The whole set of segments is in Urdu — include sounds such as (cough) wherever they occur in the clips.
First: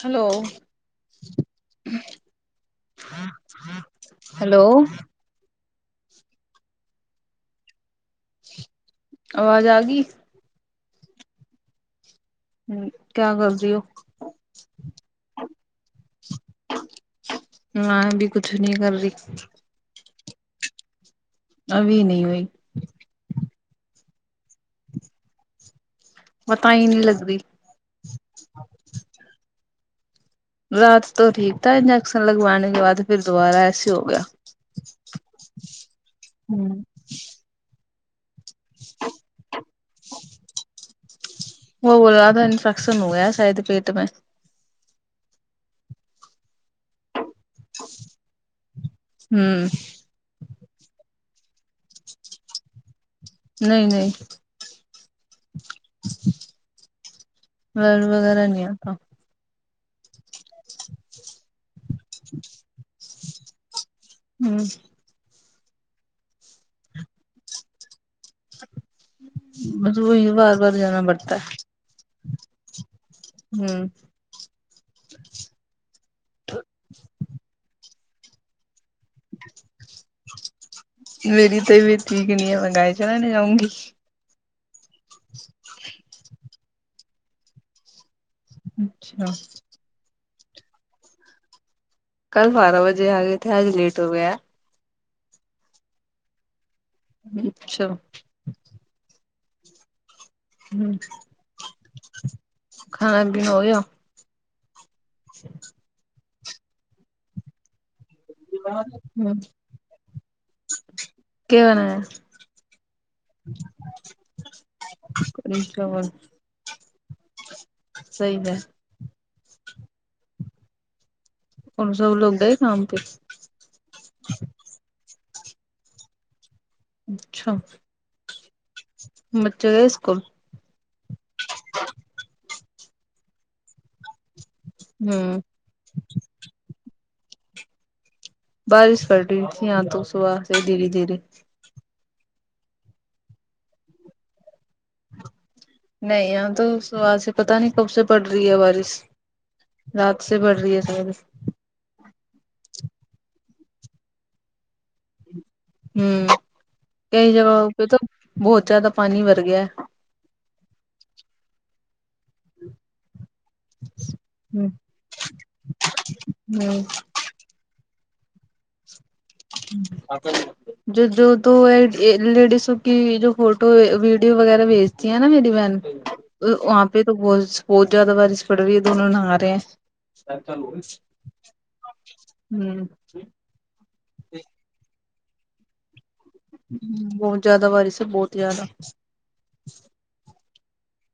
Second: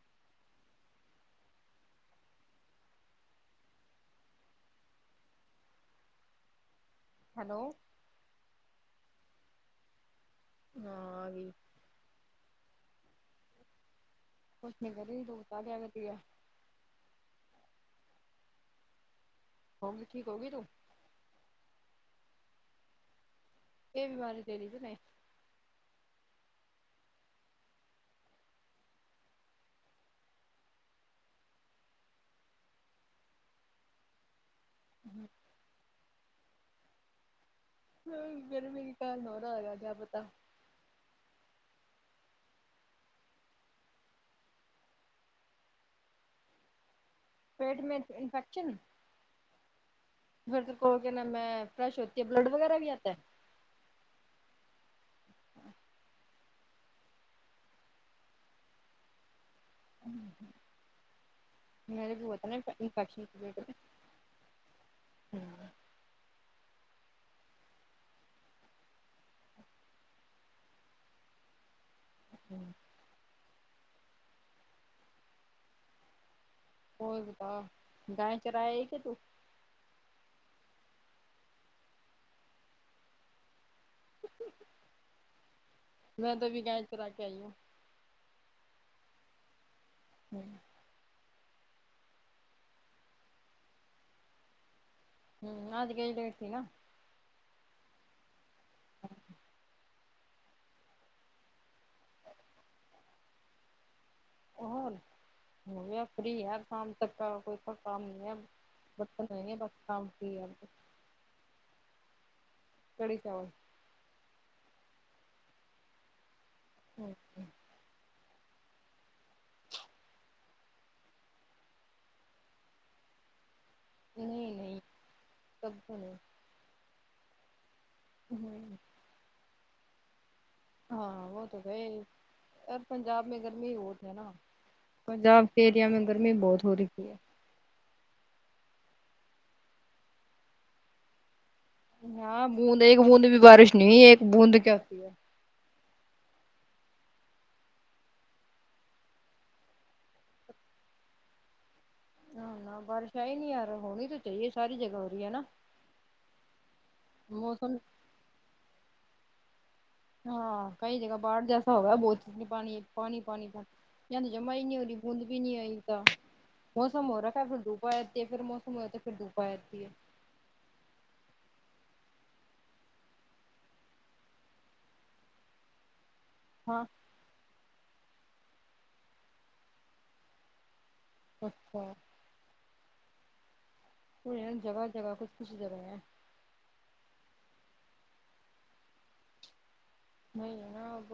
ہلو ہلو ہیلو آواز آ گی ہاں آگںی کیا کر رہی ہو کچھ نہیں کر رہی دو ذیادہ کردیا میں ابھی کچھ نہیں کر رہی ہوگی ٹھیک ہوگی تو ابھی نہیں ہوئی یہ بیماری دے ری بی ناںی پتہ ہی نہیں لگری رات تو ٹھیک تھا انجیکشن لگوانے کے بعد پھر دوبارہ ایسے ہو گیا ہوں ہوں میرے میں کھر نورا آگا کیا پتا وہ وہ زیادہ انفیکشن ہو گیا ہے شاید پیٹ میں پیٹ میں انف انفیکشن ہوں پھر تو کو کیا نا میں فریش ہوتی ہے بلڈ وغیرہ بھی آتا ہے نہیں نہیں بلڈ وغیرہ نہیں آتا ہوں ہوں پہلے بھی ہوا تھا نا انفیکشن کے بیٹ میں ہوں مجھ کو ہی بار بار جانا پڑتا ہے ہوں ہوں ہوتا گائے چرائے ہے کہ تو میری طبعیت ٹھیک نہیں ہے میں گاے چرانے جاؤں گی میں تو ابھی گائے چراکے آئی ہوں اچھا ہوں کل بارہ بجے آ گئے تھے آج لیٹ ہو گیا ہوں آج گئی لیٹ تھی نا اچھا ہوں کھانا پینا ہوگیا اہون ہوگئے اب فری اب شام تک کا کوئی کام نہیں ہے اب برتن دھوے کیا ئینگے کام فری ہے کیا بنایا کڑی چاول کڑی چاول اوکے صحیح ہے ان سب لوگ گئے کام پے نہیں نہیں سب تو نہیں اچھا ہوں بچے گیے اسکول ہاں وہ تو گئے پر پنجاب میں گرمی بہت ہے نا ہوں پنجاب کے ایریا میں گرمی بہت ہو رہی ہے بارش پڑ رہی تھی یہاں تو صبح سے دھیرے دھیرے یہاں بوند ایک بوند بھی بارش نہیں ایک بوند کیا ہوتی ہے نہیں یہاں تو صبح سے پتا نہیں کب سے پڑ رہی ہے بارش رات سے بڑھ رہی ہے شاید یہاں نہ بارش کہیں نہیں ارا ہونی تو چاہیے ساری جگہ ہو رہی ہے نا ہم کئی جگہوں موسم پہ تو بہت زیادہ پانی بر گیا ہے ہاں کئی جگہ باڑھ جیسا ہوگا بہت چز پانی پانی تو جمع ہ ہی نہیں ہو رہی بوند بھی نہیں ا ئی ہ موسم ہو رہا کہ پھر وتی ہے پھر موسم ہو تو پھر دوپا جاتتی ہے ابت جو جو تو لیڈیی ںسکی جو فوٹو ویڈیو وغیرہ بیچتی ہیں نا میری بہن ہاں وہاں پہ تو بوہاس بہت زیادہ بارش پڑ رہی ہے دونوں نہرے رہے اچھا ہم جگہ جگہ کچھ کچھ جگہ ہیں بوھت زیادہ بارش ہے بہت ہی زیادہ نہیں نہ اب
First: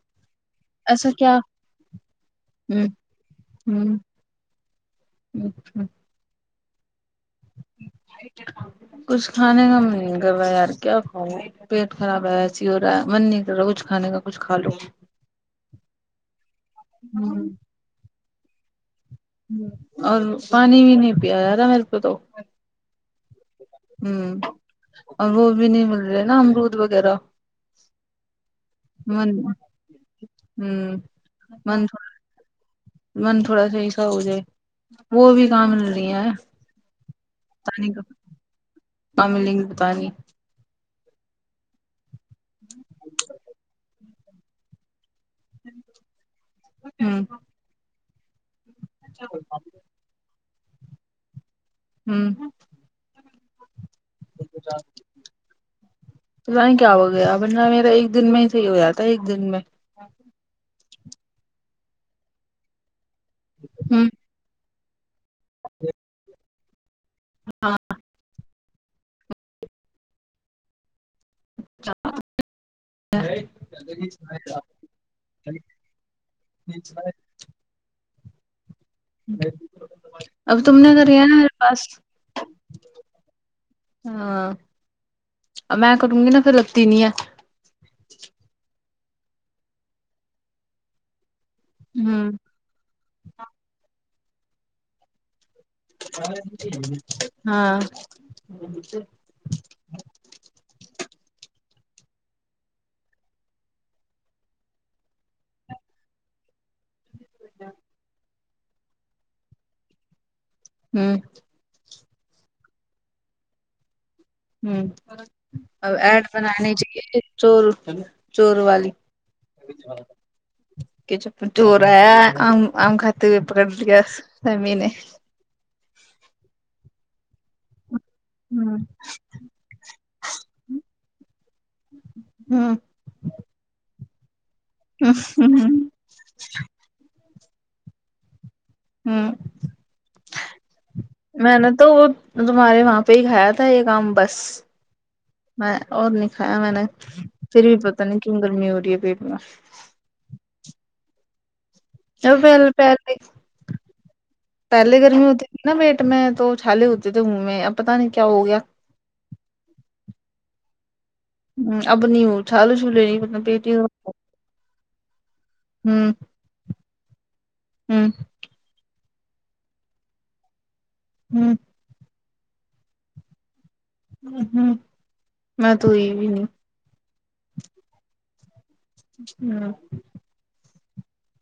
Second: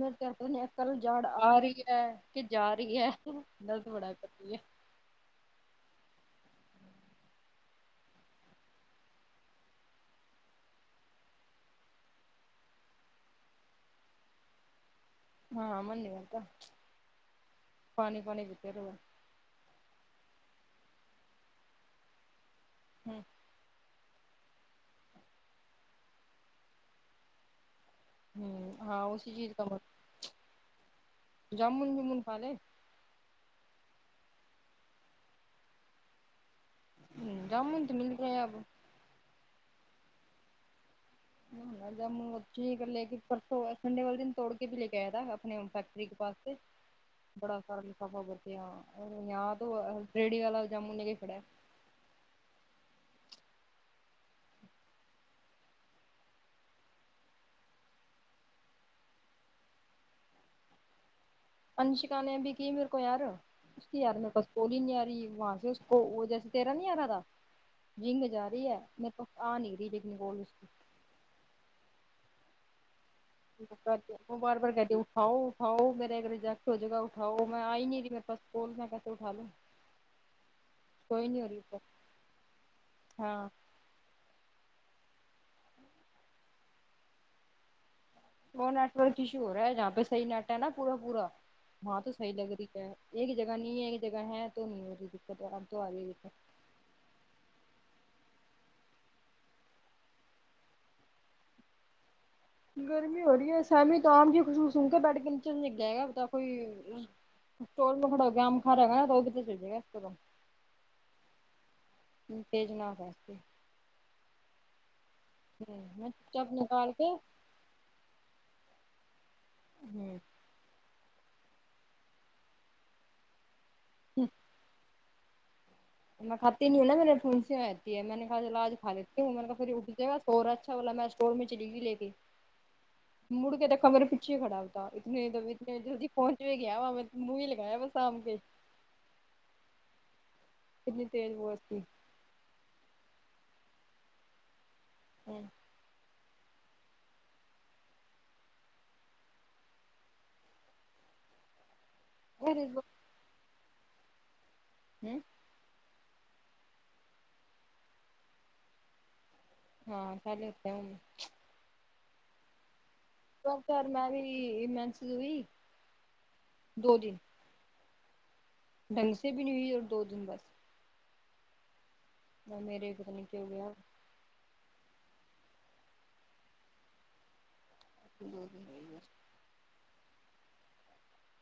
میں کہ کل ایسا جاڑ کیا ا رہی ہے کہ جا ہوں رہی ہے درد ہوں بڑا کرتی ہے کچھ کھانے کا من کرا یار کیا کھاؤں میں پیٹ خراب ہے ایسی ہو رہا ہے من نہیں کر رہا کچھے کا کچھ کھ لو ہاں منی اتھا پانی پانی پیتے ہوئے اور پانی بھی نہیں پیا رہا میرے کو تو ہم ہم ار وہ بھی نہیں مل رہے نا امرود وغیرہ ہم ہاں اسی من چیز کا مت ہوں جامن وہ من کھا لے من تھوڑا صحیح سا ہو جائے وہ بھی کام مل رہی ہیں ہم جامن تو مل رہ ہیں اب املنگ پانی جامن بچی کر لے کے پرسوں سنڈے والے دن توڑ کے بھی لے کے ایا تھا اپنے فٹری کے پاس ہوں بڑا سارا لفافہ بھیا یاد ہو ریڑی والا جامنوں لے کے کھڑا ہے ہم (unintelligible) پتا نہیں کیا ہو گیا بہ میرا ایک دن میں ہی صحیح ہو جیا تھا ایک دن میں انشکا نے بھی کی میرے کو یار کچھ کی ہوں یار میں اولی نہیں ا رہی وہاں سے اس کو وہ جیسے تیرا نہیں رہا تھا ا رنگ میں جا رہی ہے میرے پاس ا نہیں رہی لیکن گول اس کی چہ بار بار کر کے اٹھاؤ اٹھاؤ میرے اگر ریجیکٹ ہو جائے گا اٹھاؤ میں ائی نہیں تی میر پاس بولنے کا اب تم نے کریا کوئی نا نہیں ہو میرے رہی پاس اوپر ہاں ہاں میں کروں گی نہ پھر لتی نہیں ہے وہ نیٹ ورک ایشو ہو رہا ہے جہاں پہ صحیح نیٹ ہے نا پورا پورا وہاں تو ہوں صحیح لگ رہی ہے ایک جگہ نہیں ہے ایک جگہ ہے تو نہیں ہوی دقت اب تو آ رہی دت ہاں گرمی ہو رہی ہے سمی توم جی خصوص سک بیٹ کے ن گئے گا پتا کوئی اسٹول میں کھڑو گے آم کا رہے گا نا توگت چلے گا اسم ہوں تم بھیجنا واسے ہوں ہوں اب میں ایڈ چپ بنانی نکال کے چاہیے چور چور والی ابھی جا رہا تھا ہوں کہ چ چور آیا آم آم کھاتے ہوئے پکڑ لیا سمع نے میں کھاتی نہیں ہو نا میں نے پھونسی آجاتی ہے میں نے اچھا چلا آج ہوں کھا لیتے عمر کا پھر اٹھ جائے گا سورھا اچھا بولا میں اسٹور میں چلی گئی لے کے ہوں مڑ کے دیکھا میرے پیچھے کھڑا ہوتا تھا اتنے ہوں اتنے جلدی پہنچ بھی گیا وان پر منہ نہی لگایا بس آم کے ہوں اتنی تیز وہ میں نے تھی تو وہ تمہارے وہاں پہ ہی کھایا تھا ایک کام بس میں اور نہی کھایا میں نہی پھر بھی پتہ نہیں کیوں گرمی ہورہی ہے پیٹ میں اب پہلے پہلے پہلے گرمی ہوتی نہ بیٹ میں تو چھالے ہوتے تھے منہ میں اب پتا نہیں کیا ہو گیا ہاں پہلے ہوتے ہونگے ہوں اب نہی وہ چھالے چو لے نہیں ہے ڈاکٹر میں بھی مینسی ہوئی دو دن ہوں ڈھنگ سے بھی نہیں ہوئی اور دو دن بس ہوں نہ میرے پتہ نہیں کیا ہو گیا ہون ہوں میں تو ہوئی وی ہوں دو دن ہے ہوں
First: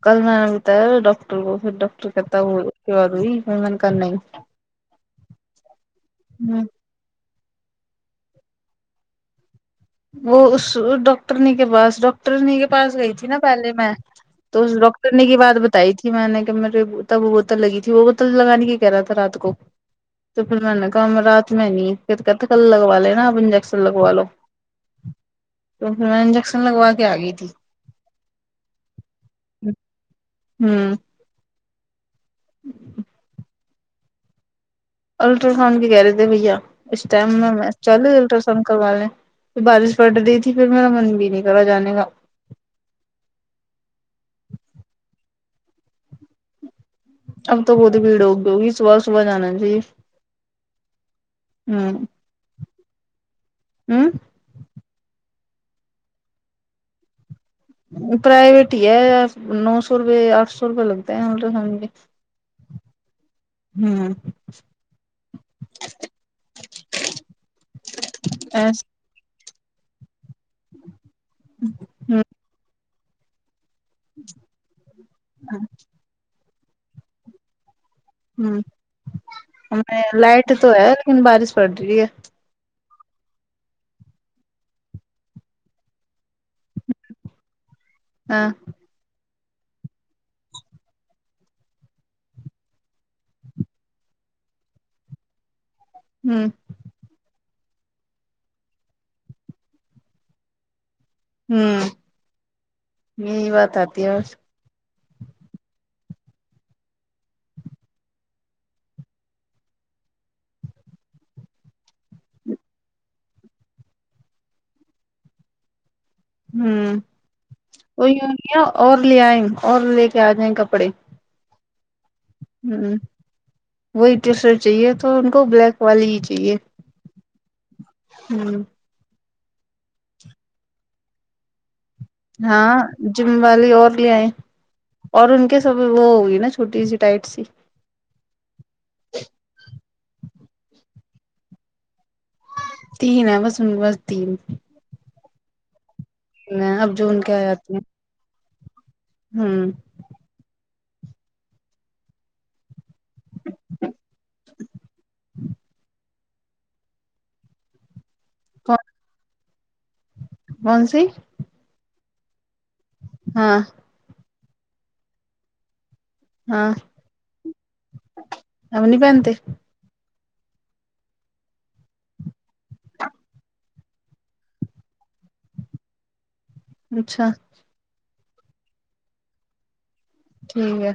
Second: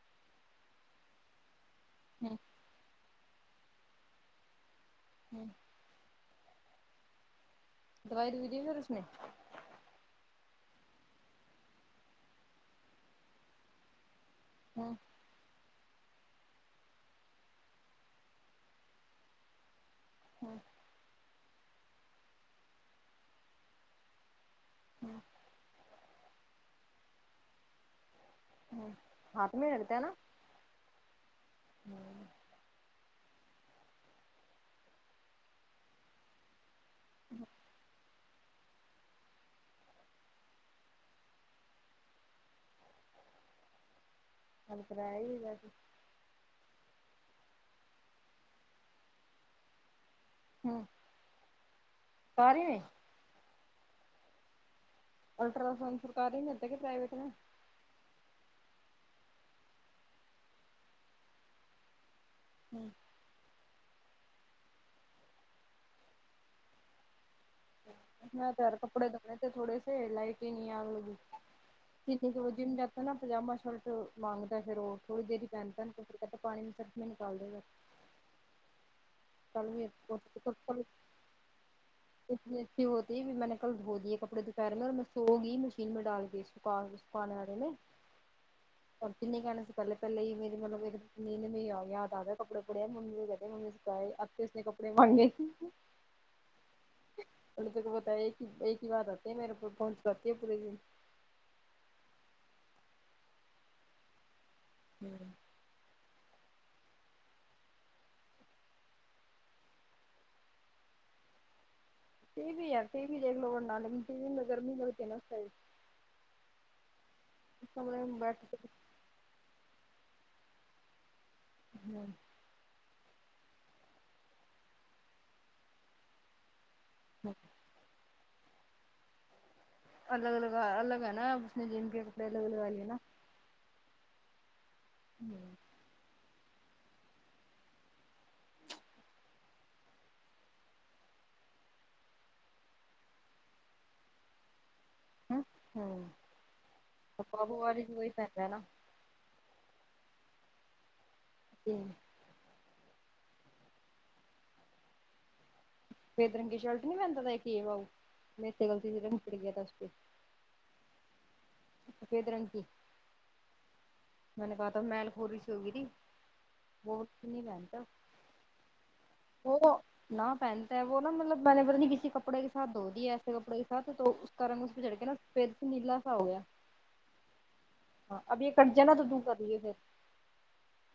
کل میں نے بتایا ڈاکٹر کو پھر ڈاکٹر ہوں کہتا ہو کیا ہوئی میں نے کہا نہی ہوں نہی دوائی دی پھر اس نے وہ اس ڈاکٹرنی کے پاس ڈاکٹرنی کے پاس گئی تھی نا پہلے میں تو اس ہوں ڈاکٹر نی کی بات بتائی تھی میں نے کہ میرے تب وہ بوتل لگی تھی وہ بوتل لگانے کی کہہ رہا تھا رات کو تو ہوں پھر میں نے کہا رات میں نہیں پھر کہتے کل لگوا لے نا آپ انجیکشن لگوا لو ہاں تو پھر میں انجیکشن لگوا کے آ گئی تھی ہ ہاں تو میں ہرتا ہے نا ہوں (inaudible) الٹراساؤنڈ بھی کہہ رہے تھے بھیا اس ٹائم میں چالٹرا کروا لیں پھر بارش پڑ رہی تھی پھر میرا من بھی نہیں کرا جانے کا کل کرا ہی بج اب تو بہت ہی بھیڑ ہوگئی ہوگی صبح صبح جانا چاہیے ہوں ہوں سرکاری میں ہوں الٹراساؤنڈ سرکاری میں کرتے کے پرائیوٹ میں پرائیوٹ ہی ہے نو سو روپئے آٹھ سو روپئے لگتے ہے الٹرا ساوند کے ہوں ہوں ہ تیار کپڑے دھونے تھے تھوڑے سے لائٹیں نہیں آنے لگی پھرسے وه جم جا تھا نا پجامہ شرٹ مانگتا پھر وہ تھوڑی دیر ہی پہنتا ہے پ تو پانی میں سے صرف میں نکال دے گا ہوں کل ہمیں لائٹ تو بھی ہے لیکن بارش پڑ رہی ہے پہ ہوتی ہے میں نے کل دھو دیے کپڑے دوپہرے میں اور میں سو گئی مشین میں ڈال گئی سکھا سکھانے والے نے ہاں اور کتنی کہنے سے پہلے پہلے ہی میں مطلب ایک نے میں یا آیا کپڑے پڑے ممی سے کہتے ممی سے ہے اب کس نے کپڑے مانگے گی ہوں ان نے تو کو بتا ایک ہی ایک ہی بات آتی ہے میرے اوپر پہنچ پاتی ہے پورے دن ہوں یہی بات آتی ہے بس ہوں ٹی وی ہے ٹی وی دیکھ لو ورنہ مگر ٹی وی میں گرمی بہت ہے نا سا ہوں کمرے وہی میں بیٹھ ہوی کے ہے اور لے آئیں اور لے کے آ جائیں کپڑے ہوں ہوں وہی ڈریسر چاہیے تو ان کو بلیک والی ہی چاہیے ہوں ہوں الگ الگ ہے الگ ہے نا اس نے جم کے الگ لگا ہاں لیے نا جم والی اور لے آئے اور ان کے ہوں سب وہ ہوگئی نا چھوٹی سی ٹائٹ سی تین ہے بس انکے پاس تین ہ اب جو ہوں ان (unintelligible) بھی وہی پہنتے ہے نہ ہوں جی سفید رنگ کی شرٹ نہیں پہتا تھا یہ باؤ میرے سے غلطی سے رنگ پڑی چڑ گیا تھا اسپے کونسی سفید رنگ کی ہاں میں نے کہا تھا میل خوری سی ہوگی تھی ہاں وه اتنی نہی پہنتا اب نہیں پہنتے وہ نہ پہنتا ہے وہ نا مطلب میں نے پتا نہیں کسی کپڑے کےساتھ دھو دیا ایسے کپڑے کے ساتھ تو اس کہ رنگ اس پہ چڑ کے نا پھر سے نیلا سا ہو گیا اچھا ہاں ابھی یہ کٹ جائے نہ تو دوسرا کیے پھر ٹھیک ہے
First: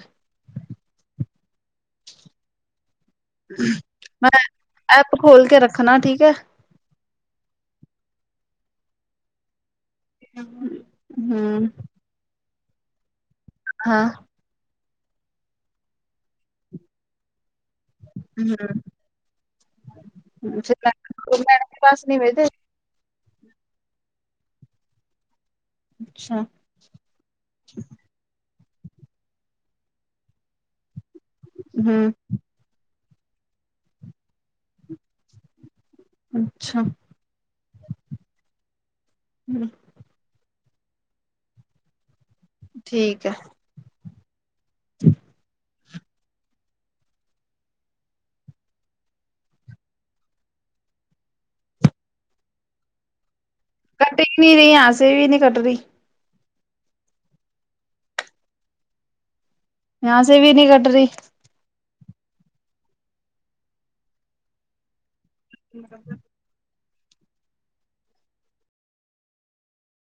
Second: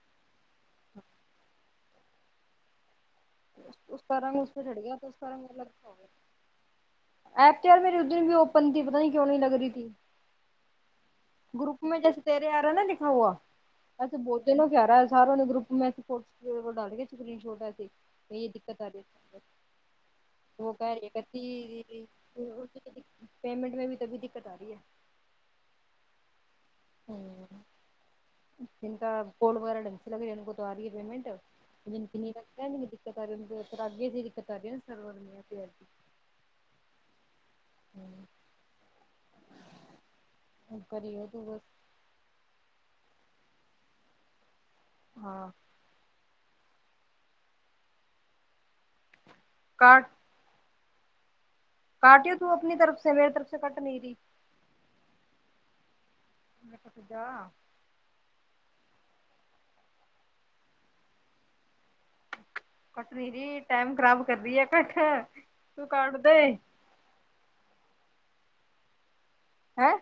اس کا رنگ میں اس پہ چھڑ گیا تو اس ایپ کا رنگ کھول کے الگ رکھنا ہوگیا ٹھیک ہے ایپ چاٹ میرے اس دن بھی اوپن تھی پتا نہیں کیوں نہیں لگ رہی تھی ہ گروپ میں جیسے ترے آ رہا ہیں نا لکھا ہوا ہاں ایسے بہت تنوں کیا رہا ہے ساروں نے گروپ میں فوٹو وه ڈالی ہے سکری شوٹ ایسے یہ دقت ہوں آ رہی ہے وہ کہ رہی ہے کہ کے تھی پاس نہیں بھیجے دیدی پیمنٹ میں بھی تبھی دقت آ رہی ہے اچھا ہوں ان کا کوڈ وغیرہ ڈنسی لگ لیں انکو تو آ رہی ہے پیمنٹ مجھے ہ نہیں لگتا دقت آ رہی آگیی دقت آ رہی ہو سرور میں اچھا (inaudible) ہوں کری ہو تو بہت ٹھیک ہے ہاں کاٹ کاٹیو تو اپنی طرف سے میری طرف سے کٹ نہیں رہی کٹے ہی نہیں نہیں یہاں ںسے بھی نہیں کٹ رہی ارے کٹ جا یہاں سے بھی نہیں کٹ رہی کٹ نی رہی ٹائم خراب کر رہی ہے کٹ تو کاٹ دے ہاں